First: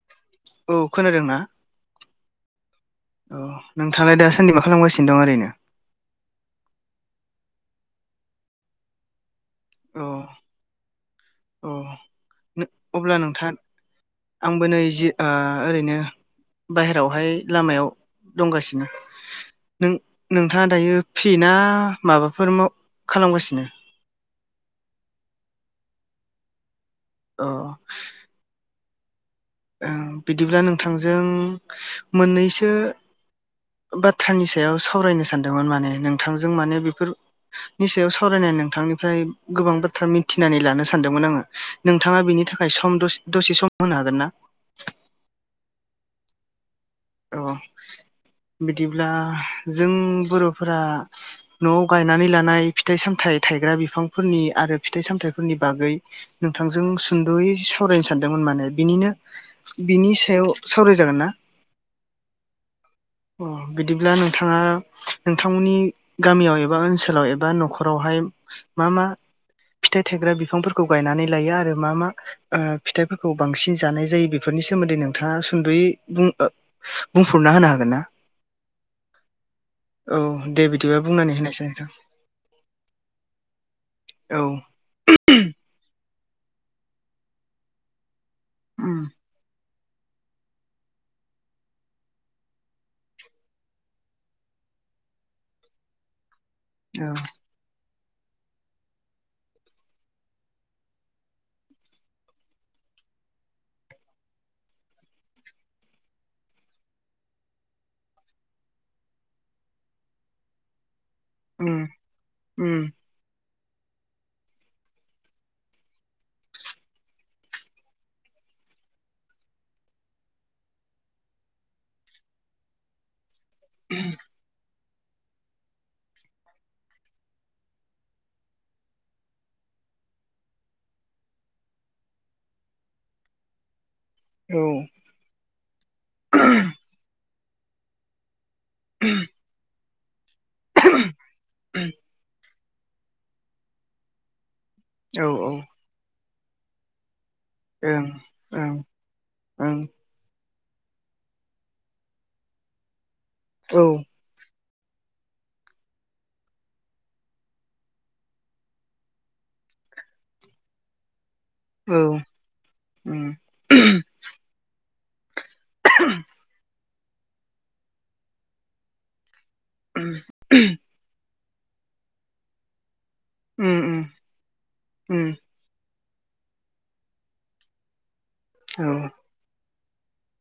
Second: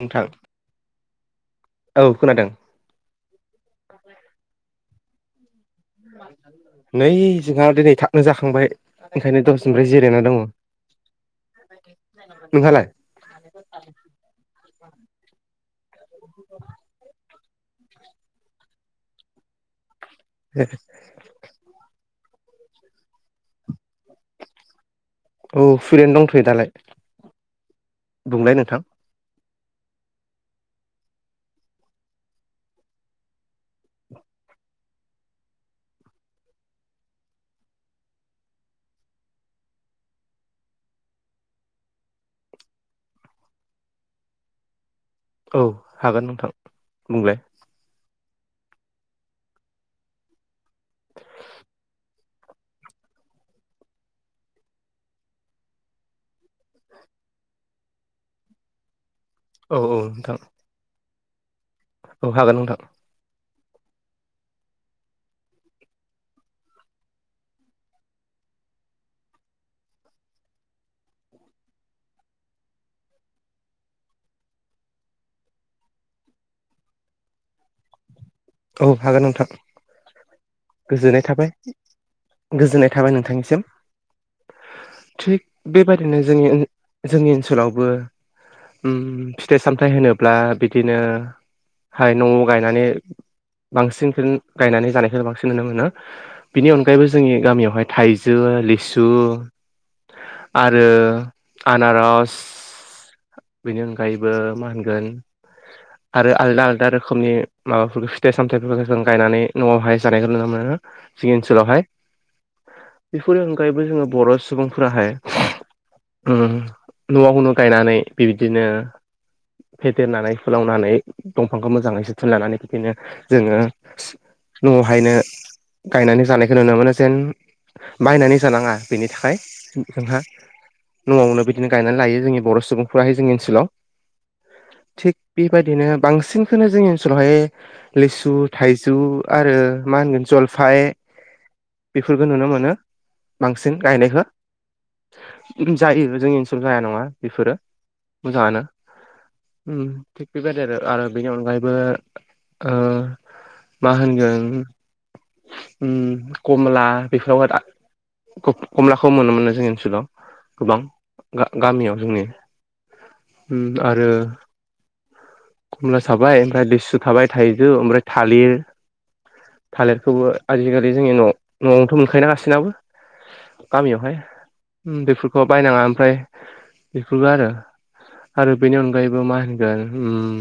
नोंथां, औ खोनादों ना? औ खोनादों, औ नोंथांलाय दाासान्दि मा खालामगासिनो दं ओरैनो नै जोंहा दिनै थाबनो जाखांबाय, [unintelligible] औ जिरायना दङ औ नोंहालाय? अब्ला नोंथां आंबो नै जि ओ ओरैनो बाहेरायावहाय लामायाव दंगासिनो नों नोंथाङा दायो फ्रि ना माबाफोर माव खालामगासिनो औ फ्रियैनो दंथ'यो दालाय अ बुंलाय नोंथां, ओ बिदिब्ला नोंथांजों मोननैसो, बाथ्रानि सायाव सावरायनो सानदोंमोन माने नोंथांजों माने बेफोर, निसायाव सावरायनानै नोंथांनिफ्राय गोबां बाथ्रा मिथिनानै लानो सानदोंमोन आङो, नोंथाङा बेनि थाखाय सम दसे सम होनो हागोन ना? औ हागोन नोंथां बुं, औ बिदिब्ला जों बर'फोरा न'आव गायनानै लानाय फिथाइ सामथायाइ थायग्रा बिफांफोरनि आरो फिथाइ सामथायफोरनि बागै नोंथांजों सुंद'यै सावरायनो सानदोंमोन माने बिनिनो औ औ बिनि नोंथां सायाव सावराय जागोन ना? औ हागोन नोंथां अ बिदिब्ला नोंथाङा नोंथांमोननि गामियाव एबा ओनसोलाव एबा न'खरावहाय मा मा? फिथाइ थाइग्रा बिफांफोरखौ गायनानै लायो आरो मा मा, ओ फिथाइफोरखौ बांसिन जानाय जायो बेफोरनि सोमोन्दै नोंथाङा सुद'यै बुं बुंफुरना होनो हागोन ना? औ हागोन नोंथां औ दे बिद, गोजोननाय थाबाय गोजोननाय थाबाय नोंथांनिसिम औ थिग बे बायदिनो जों जोंनि ओनसोलावबो उम फिथाइ सामथाय होनोब्ला बिदिनो, हाय न'आव गायनानै बांसिनखौ गायनानै जानायखौ बांसिन नुनो मोना बिनि अनगायैबो औ जोंनि गामियावहाय थाइजौ लिसु, आरो आनारस, बेनि अनगायैबो मा होनगोन, आरो आलदा आलदा रोखोमनि माबाफोरखौ फिथाइ सामथायफोरखौ जों गायनानै न'आवहाय, जानायखौ नुनो मोनो जोंनि ओनसोलावहाय, उम उम बेफोरनि अनगायैबो जोङो बर' सुबुंफोराहाय, न'आवनो गायनानै बिबदिनो फेदेरनानै फुोलावनानै दंफांखौ मोजाङै जोथोन लानानै बिदिनो जोङो न'आवहायनो गायनानै जानायखौ नुनो मोनो जेन बायनानै जानाङा बेनि थाखाय जोंहा न'आवनो बिदिनो गायनानै लायो जोंनि बर' सुबुंफोराहाय जोंनि ओनसोलाव औ। थिग बेबायदिनो बांसिनखौनो जोंनि ओनसोलावहाय लिसु थाइजौ आरो मा होनगोन जलफाय बेफोरखो नुनो मोनो बांसिन गायनायखो औ जायो जोंनि ओनसोलाव जाया नङा बेफोरो ओं मोजाङानो ओं ओं उम थिग बेबायदि आरो आरो बेनि अनगायैबो ओ औ मा होनगोन उम कमला बेफोराव दा खमलाखौ मोनोमोन जोंनि ओनसोलाव गोबां औ गामियाव जोंनि उम आरो खमला साबाय ओमफ्राय लिसु थाबाय थाइजौ ओमफ्राय थालिर उम थालिरखौबो आजिखालि जोंनि न' न'आवनोथ' मोनखायनांगासिनाबो। उम गामियावहाय उम बेफोरखौ बायनाङा ओमफ्राय बेफोरबो आरो आरो बेनि औ अनगायैबो मा होनगोन उम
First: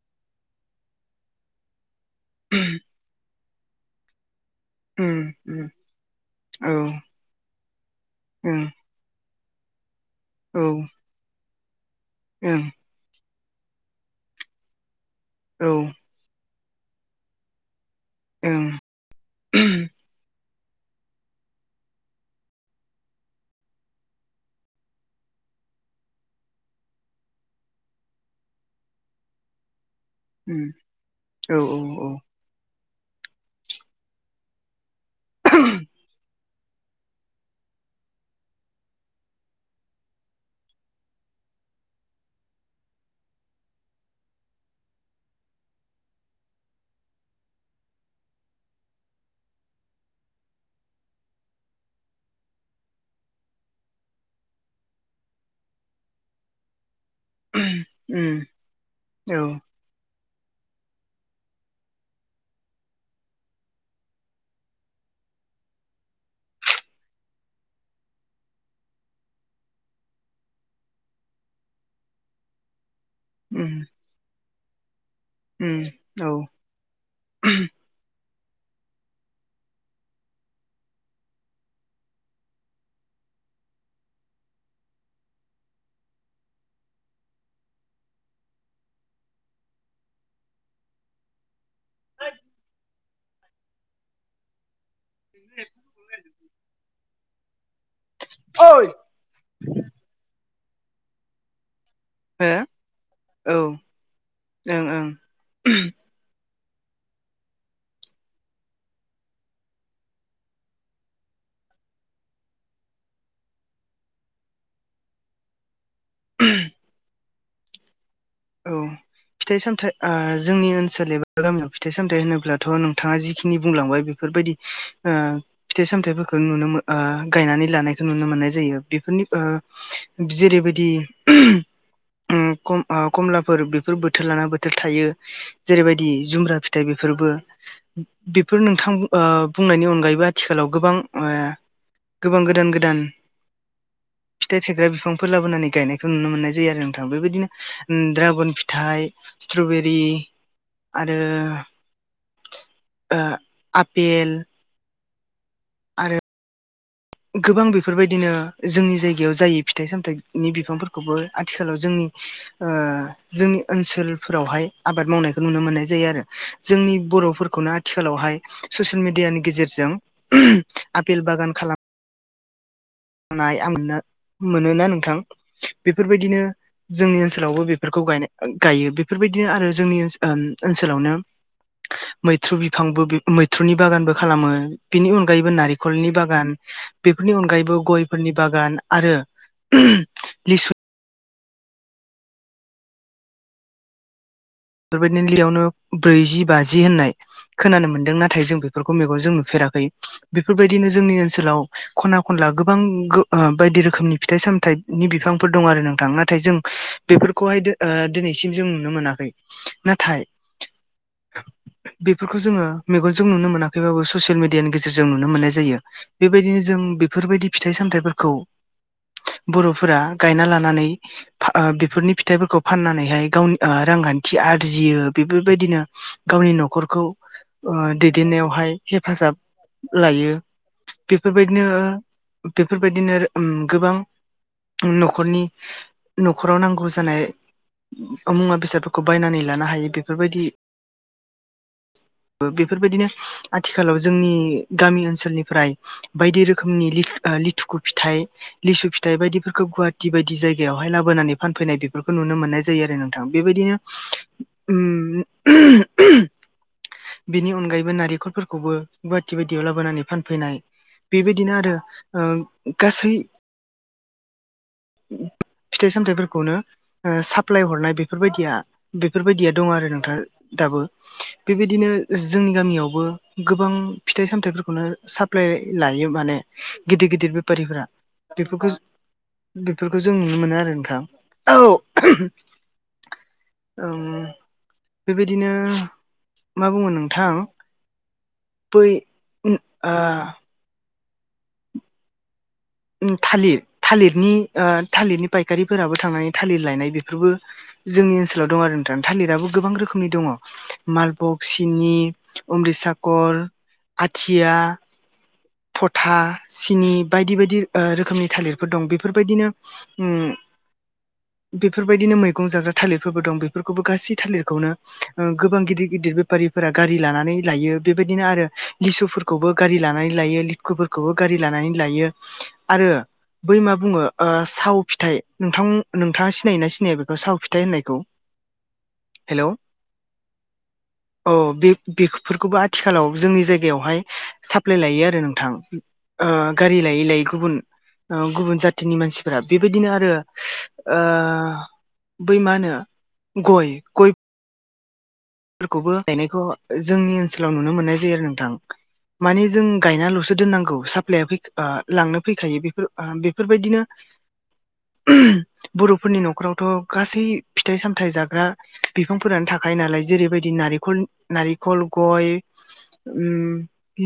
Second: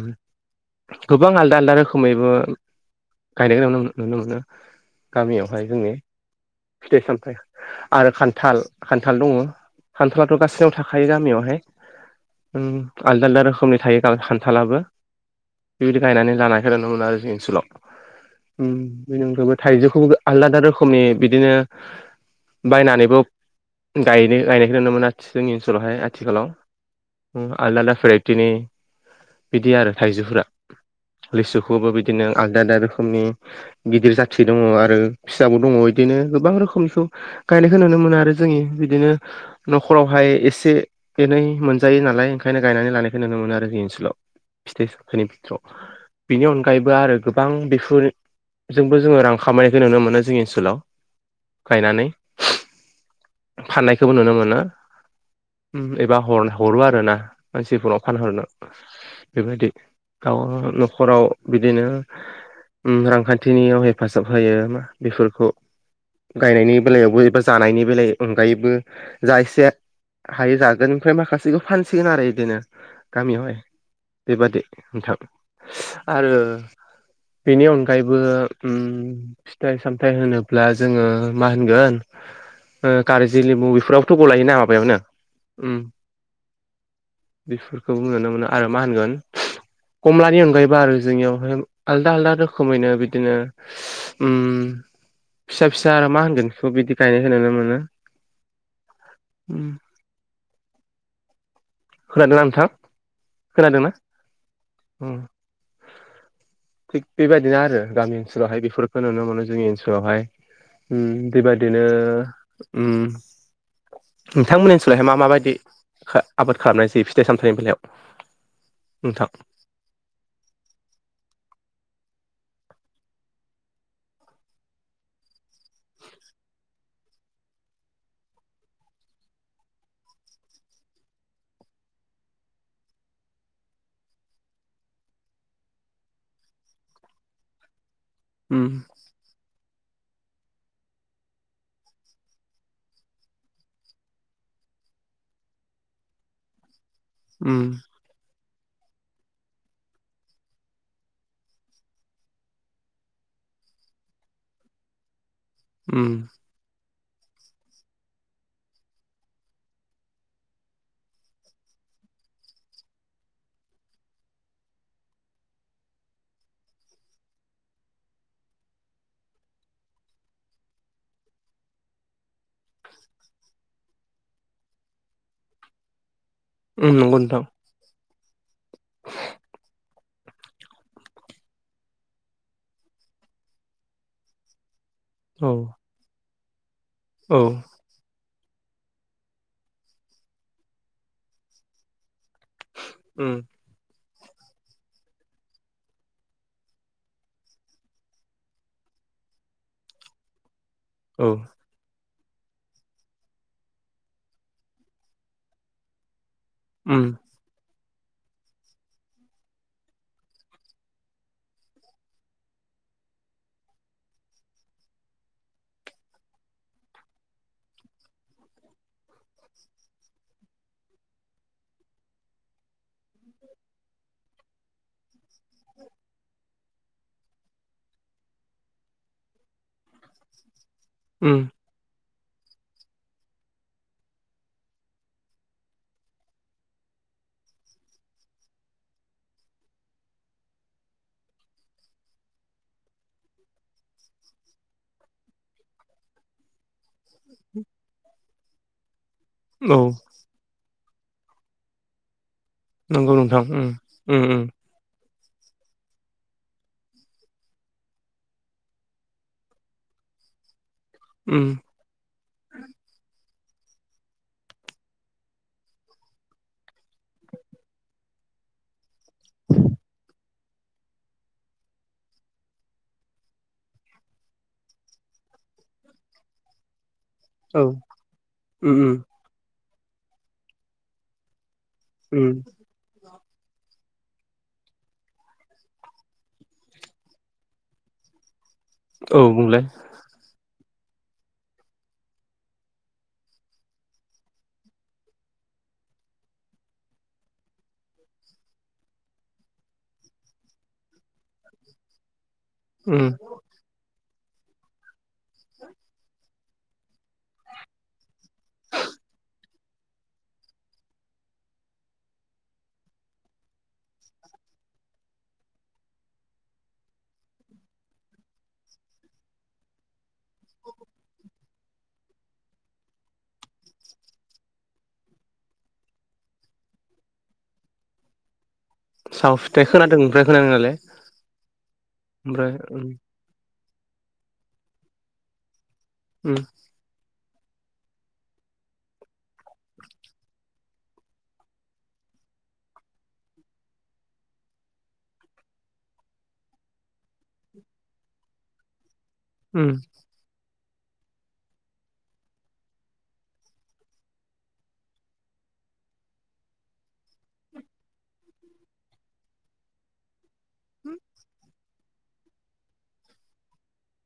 गोबां आलदा आलदा रोखो खमैबो गायनाय नुनो मोनो उम उम गामियावहाय जोंनि औ ओं फिथाइ सामथाय आरो खान्थाल खान्थाल दङ खान्थला औ गासिनाव ओं थाखायो गामियावहाय औ आलदा आलदा रोखोमनि थायो खान्थालाबो ओं बेबायदि गायनानै लानायख नुनो मोन आरो जों ओनसोलाव। बेनिफ्रायबो उम थाइजौखौबो आलादा रोखोमनि बिदिनो बायनानैबो गाय गायनायखौ नुनो मोन जोंनि ओनसोलावहाय आथिखालाव। आलदा आलदा बेरायथिनि बिदि आरो थाइजौफोरा औ औ औ लिसुखौबो बिदिनो आलदा आलदा रोखोमनि गिदिर जाथि दङ आरो फिसाबो दङ बिदिनो गोबां रोखोमनिखौ गायनायखौ नुनो मोनो आरो जोंनि बिदिनो न'खरावहाय एसे एनै मोनजायो नालाय ओंखायनो गायनानै लानायखौ नुनो मोनो आरो जोंनि ओनसोलाव फिथाइ सनि बिथोरआव बेनि अनगायैबो आरो गोबां बेफोर जोंबो जोङो रां खामायनायखौ नुनो मोनो जोंनि ओनसोलाव गायनानै फाननायखौबो नुनो मोनो एबा हरो आर ना। मानसिफोराव उम फानहरनो औ बेबायदि दाव न'खराव बिदिनो रांखान्थिनियाव हेफाजाब होयो मा बेफोरखौ गायनायनि बेलायावबो एबा जानायनि बेल अनगायैबो जा एसे हायो जागोन ओमफ्राय माखासेखौ फानसिगोन आरो बिदिनो गामियावहाय उम। बेबादि नोंथां उम औ आरो बेनि अन डायैबो उम फिथाइ सामथायाइ होनोब्ला जोङो मा होनगोन कारजि लेबु बेफोरावथ' गलायोना माबायावनो बेफोरखौ नुनो मोनो आरो मा होनगोन कमलानि अनगायैबो आरो जोंनियावहाय आलदा आलदा रोखोमैनो बिदिनो उम फिसा फिसा आरो मा होनगोन स' बिदि गायनायखौ नुनो मोनो। यै उम। खोनादोंना हो नोंथां औ ओं खोनादोंना? ओं [inaudible] थिग बेबायदिनो आरो गामि ओनसोलावहाय बेफोरखौ नुनो मोनो जोंनि ओनसोलावहाय। उम बेबायादिनो उम नोंथांमोननि सोलायहाय मा मााबायदि आबाद खालामनायसायो फिथाइ सामथाइनि बेलायाव। औ नोंथां फिथाइ सामथाइ ओ जोंनि ओनसोल एबा गामियाव फिथाइ सामथायाइ होनोब्लाथ' नोंथाङा जिखिनि बुंलांबाय बेफोरबायदि ओ फिथाइ सामथायाइफोरखौ नुनो मोन गायनानै लानायखौ नुनो मोननाय जायो बेफोरनि ओ जेरैबायदि [inaudible] खमलाफोर बेफोर बोथोर लाना बोथोर थायो। जेरैबायदि जुमब्रा फिथाइ बेफोरबो बेफोर उम नोंथां ओ बुंनायनि अनगायैबो आथिखालाव गोबां गोबां गोदान गोदान फिथाइ थायग्रा बिफांफोर लाबोनानै गायनायखौ नुनो मोननाय जायो आरो नोंथां। बेबायदिनो उम ड्रागन फिथाइ स्ट्रबेरि आरो आपेल उम। आरो गोबां बेफोरबायदिनो जोंनि जायगायाव जायो फिथाइ सामथाइनि बिफांफोरखौबो आथिखालाव जोंनि [inaudible] जोंनि ओनसोलफोरावहाय आबाद मावनायखौ नुनो मोननाय जायो आरो जोंनि बर'फोरखौनो आथिखालावहाय। ससियेल मेडियानि गेजेरजों आपेल बागान खालाम नाय मोनोना नोंथां बेफोरबायदिनो उम नंगौ जोंनि नोंथां ओनसोलावबो बेफोरखौ गाय गायो बेफोरबायदिनो आरो जोंनि ओ। ओनसोलावनो मैथ्रु बिफांबो मैथ्रुनि बागानबो खालामो। बेनि अनगायैबो औ नारखलनि बागान बेफोरनि औ अनगायैबो। गनि ब। उ। बेफोरबायदिनोलियावनो ब्रैजि बाजि होननाय। खोनानो मोन्दों नाथाय जों बेफोरखौ मेगनजों नुफेराखै बेफोरबायदिनो जोंनि औ ओनसोलाव। खना खनला गोबां बायदि रोखोमनि फिथाइ सामथाइनि बिफांफोर दं आरो नोंथां नाथाय जों। उम। खौहाय दिनैसिम जों नुनो मोनाखै नाथाय। [inaudible] बेफोरखौ जोङो मेगनजों नुनो मोनाखैबाबो ससियेल मिडियानि गेजेरजों नुनो मोननाय जायो। बेबायदिनो जों बेफोरबायदि फिथाइ सामथाइफोरखौ। बर'फोरा गायना लानानै। बेफोरनि फिथाइफोरखौ फाननानैहाय गावनि रांान्थि। खि आरजियो बेफोरबायदिनो गावनि न'खरखौ। दैदेननायावहाय हेफाजाब लायो। उम बेफोरबायदिनो बेफोरबायदिनो गोबां। न'खरनि न'खराव नांगौ जानाय मुवा बेसाद। खौ बायनानै लानो हायो बेफोरबायदि। [inaudible] बेफोरबायदिनो आथिखालाव जोंनि गामि ओनसोलनिफ्राय। बायदि रोखोमनि लिथुखु फिथाइ लिसु फिथाइ बायदि। बेफोरखौ औ गुवाहाटि बायदि जायगायावहाय लाबोनानै फानफैनाय बेफोरखौ नुनो मोननाय। नंगौ नोंथां। उ। बेनि अनगायैबो नारेंखलफोरखौबो गुवाहाटि बायदियाव लाबोनानै फानफैनाय। उम बेबायदिनो आरो गासै। फिथाइ सामथायाइफोरखौनो साप्लाय हरनाय बेफोरबायदिया। बेफोरबायदिया दं आरो नोंथाङा दाबो। बेबायदिनो जोंनि गामियावबो गोबां फिथाइ सामथाइफोरखौनो साप्लाय लायो माने। गिदिर गिदिर औ बेफारिफोरा बेफोरखौ। उम उम बेफोरखौ जों नुनो मोनो आरो नोंथां औ। उम बेबायदिनो मा बुङो नोंथां औ बुंलाय [inaudible] थालिर थालिरनि थालिरनि फायखारिफोराबो थांनानै थालिर लायनाय बेफोरबो जोंनि ओनसोलाव दं आरो नोंथांा थालिराबो गोबां रोखोमनि दङ मालबक सिनि अमृतसाखर आथिया फथा सिनि बायदि बायदि रोखोमनि थालिरफोर दं बेफोरबायदिनो बेफोरबायदिनो मैगं जाग्रा थालिरफोरबो दं बेफोरखौबो गासै थालिरखौनो गोबां गिदिर गिदिर बेफारिफोरा गारि लानानै लायो बेबायदिनो आरो गिसुफोरखौ खौबो गारि लानानै लायो लिकुफोरखौबो गारि लानानै लायो [inaudible] आरो बै मा बुङो साव फिथाइ नोंथां नोंथाङा सिनायोना सिनाया बेखौ साव फिथाइ होननायखौ साव हेलौ फिथाइ खोनादों ओमफ्राय खानानायालाय औ बे बेफोरखौबो ओमफ्राय आथिखालाव जोंनि जायगायावहाय साप्लाय लायो आरो नोंथां उम गारि लायै लायै गुबुन गुबुन जाथिनि मानसिफोरा बेबायदिनो आरो बै मा होनो गय गय फोरखौबो गायनायखौ जोंनि ओनसोलाव नुनो मोननाय जायो आरो नोंथां माने जों उम गायनालसो दोननांगौ साफ [inaudible] [inaudible] बर'फोरनि नखरावथ गासै फिथाइ सामथायाइ जाग्रा बिफांफोरानो थाखायो नालाय जेरैबायदि नारेखल नारेखल गय उम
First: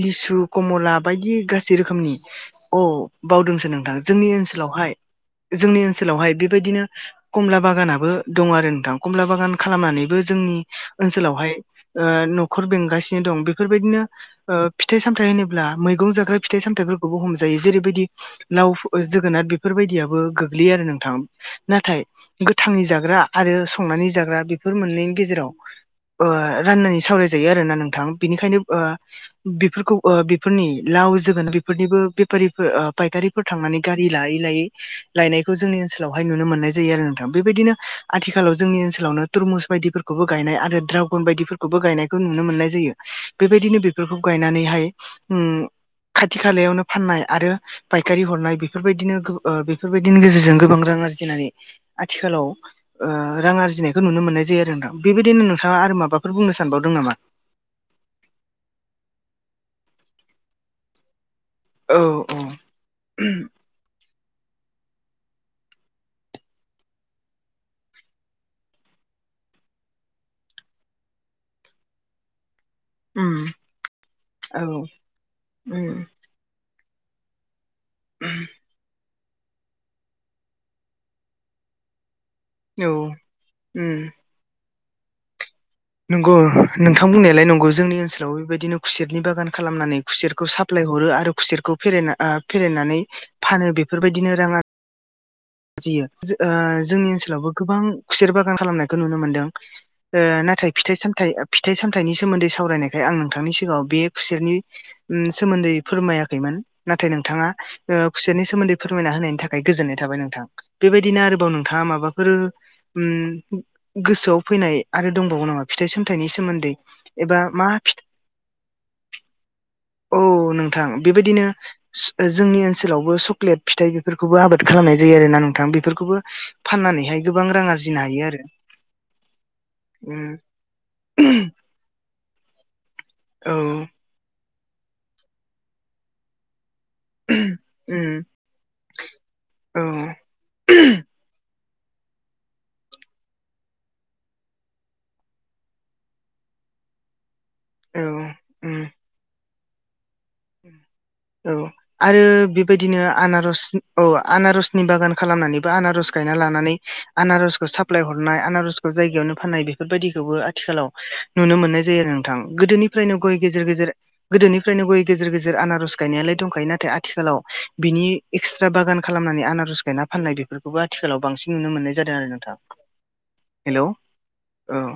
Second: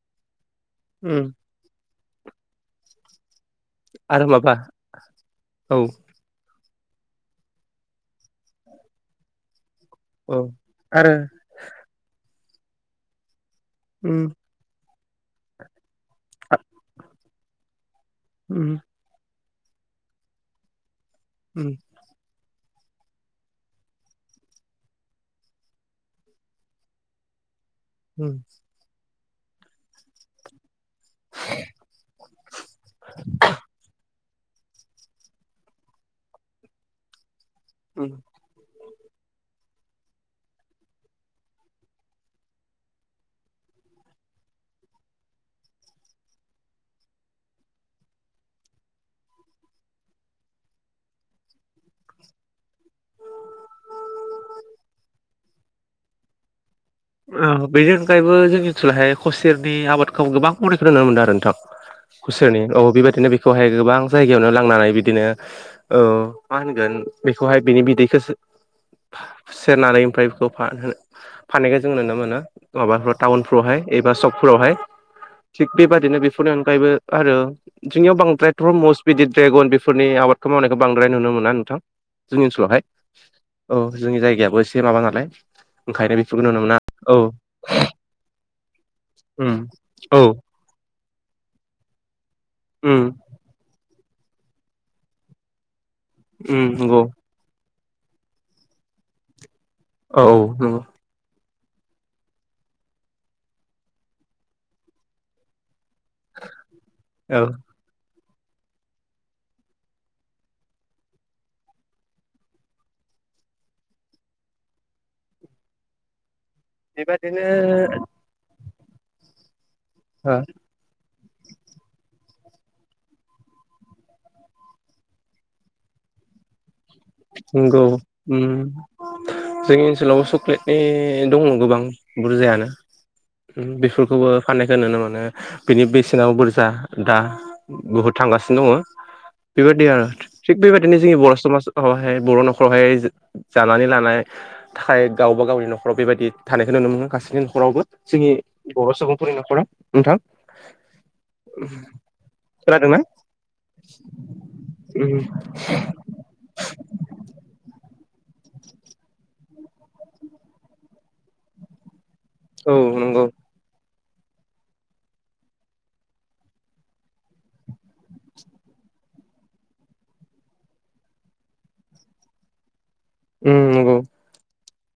लिसु कमला बायदि उम गासै रोखोमनि अ बावदोंस सो नोंथां आरो जोंनि माबा ओनसोलावहाय जोंनि औ ओनसोलावहाय बेबायदिनो कमला बागानाबो दं आरो नोंथां कमला बागान खालामनानैबो औ जोंनि आरो [inaudible] गो उम फिथाइ सामथायफोरखौबो हमजायो जेरैबायदि लाव उम जोगोनाथ बेफोरबायदियाबो गोगलैयो आरो नोंथां उम नाथाय गोथाङै जाग्रा आरो संनानै जाग्रा बेफोर मोननायनि गेजेराव राननानै सावराय जायो आरोना नोंथां उम बेनिखायनो बेफोरखौ [inaudible] लायनायखौ जोंनि ओनसोलावहाय नुनो मोननाय जायो आरो नोंथां बेबायदिनो आथिख [inaudible] बेबायदिनो बेफोरखौ गायनानैहाय उम खाथि खालायावनो फाननाय आरो फायखारि हरनाय बेफोरबायदिनो गो बेफोरबायदिनि गेजेरजों गोबां रां आरजिनानै आथिखालाव रां आरजिनायखो नुनो मोननाय जायो आरो दा बेबायदिनो नो थां आरो माबाफोर बुंनो सानबावदों नामा बेनि अनगायैबो जोंनिथिंहाय खुसेरनि आबादखौ गोबां बरिखौ नुनो मोन्दों नोंथां खुसेरनि औ बेबायदिनो बेखौहाय गोबां जायगायावनो लांनानै बिदिनो औ मा होनगोन बेखौहाय बिनि बिदैखौसो सेरनानै ओमफ्राय बेखौ फाननायखो जों नुनो मोनो उम औ उम [inaudible] [inaudible] जोंनि ओनसोलावहाय औ औ उम जोंनि जायगायाबो एसे माबा नालाय ओंखायनो नंगौ बेफोरखो नुनो मोना नोंथां औ बुंनायलाय नंगौ जोंनि ओनसोलाव बेबायदिनो खुसेरनि बागान उम खालामनानै औ खुसेरखौ साफ प्लाय हरो आरो खुसेरखौ फेरेना फेरेनानै उम फानो बेफोरबायदिनो रां आर जियो उम नंगौ जोंनि ओनसोलावबो गोबां खुसेर बागान खालामनायखो नुनो मोनदों औ औ नाथाय नंगौ फिथाइ सामथाइ फिथाइ सामथाइनि सोमोन्दै सावरायनायखाय आं नोंथांनि सिगाङाव बे खुसेरनि सोमोन्दै फोरमायाखैमोन नाथाय औ नोंथाङा खुसेरनि सोमोन्दै फोरमायना होनायनि थाखाय गोजोनाय थाबाय नों थां बेबायदिनो आरोबाव नोंथाङा माबाफोर गोसोआव फैनाय आरो दंबावो नामा फिथाइ सामथाइनि सोमोन्दै एबा बेबादिनो मा फि औ नों थां बेबायदिनो जोंनि ओनसोलावबो सक्लेट फिथाइ बेफोरखौबो आबाद खालामनाय जायो आरोना नोंथां बेफोरखौबो फाननानैहाय गोबां रां नोंगौ आरजिनो हायो आरो जोंनि ओनसोलाव उम सक्लेटनि दङ गोबां बुरजायानो औ बेफोरखौबो फाननायखो नुनो मोनानो बिनि बेसेनाबो बुरजा दा बुहुद उम थांगासिनो दङ बेबायदि आरो औ थिग बेबायदिनो औ जोंनि बर' समाज बर' नखरावहाय जानानै लानाय [inaudible] जोंनि बर' सुबुंफोरनि नखरा उ औ आरो खोनादोंना बेबायदिनो आनारस औ आनारसनि बागान उम खालामनानैबो आनारस गायना लानानै आनारसखौ साप्लाय हरनाय आनारसखौ जायगायावनो फाननाय बेफोरबायदिखौबो आथिखालाव नुनो मोननाय जायो आरो नोंथां औ गोदोनिफ्रायनो नंगौ गय गेजेर गेजेर गोदोनिफ्रायनो गय गेजेर गेजेर आनारस गायनायालाय दंखायो नाथाय आथिखालाव बिनि एक्सट्रा बागान खालामनानै आनारस गायना फाननाय बे बेफोरखौबो आथिखालाव बांसिन नुनो मोननाय जादों आरो नोंथां [inaudible] हेलौ नंगौ औ।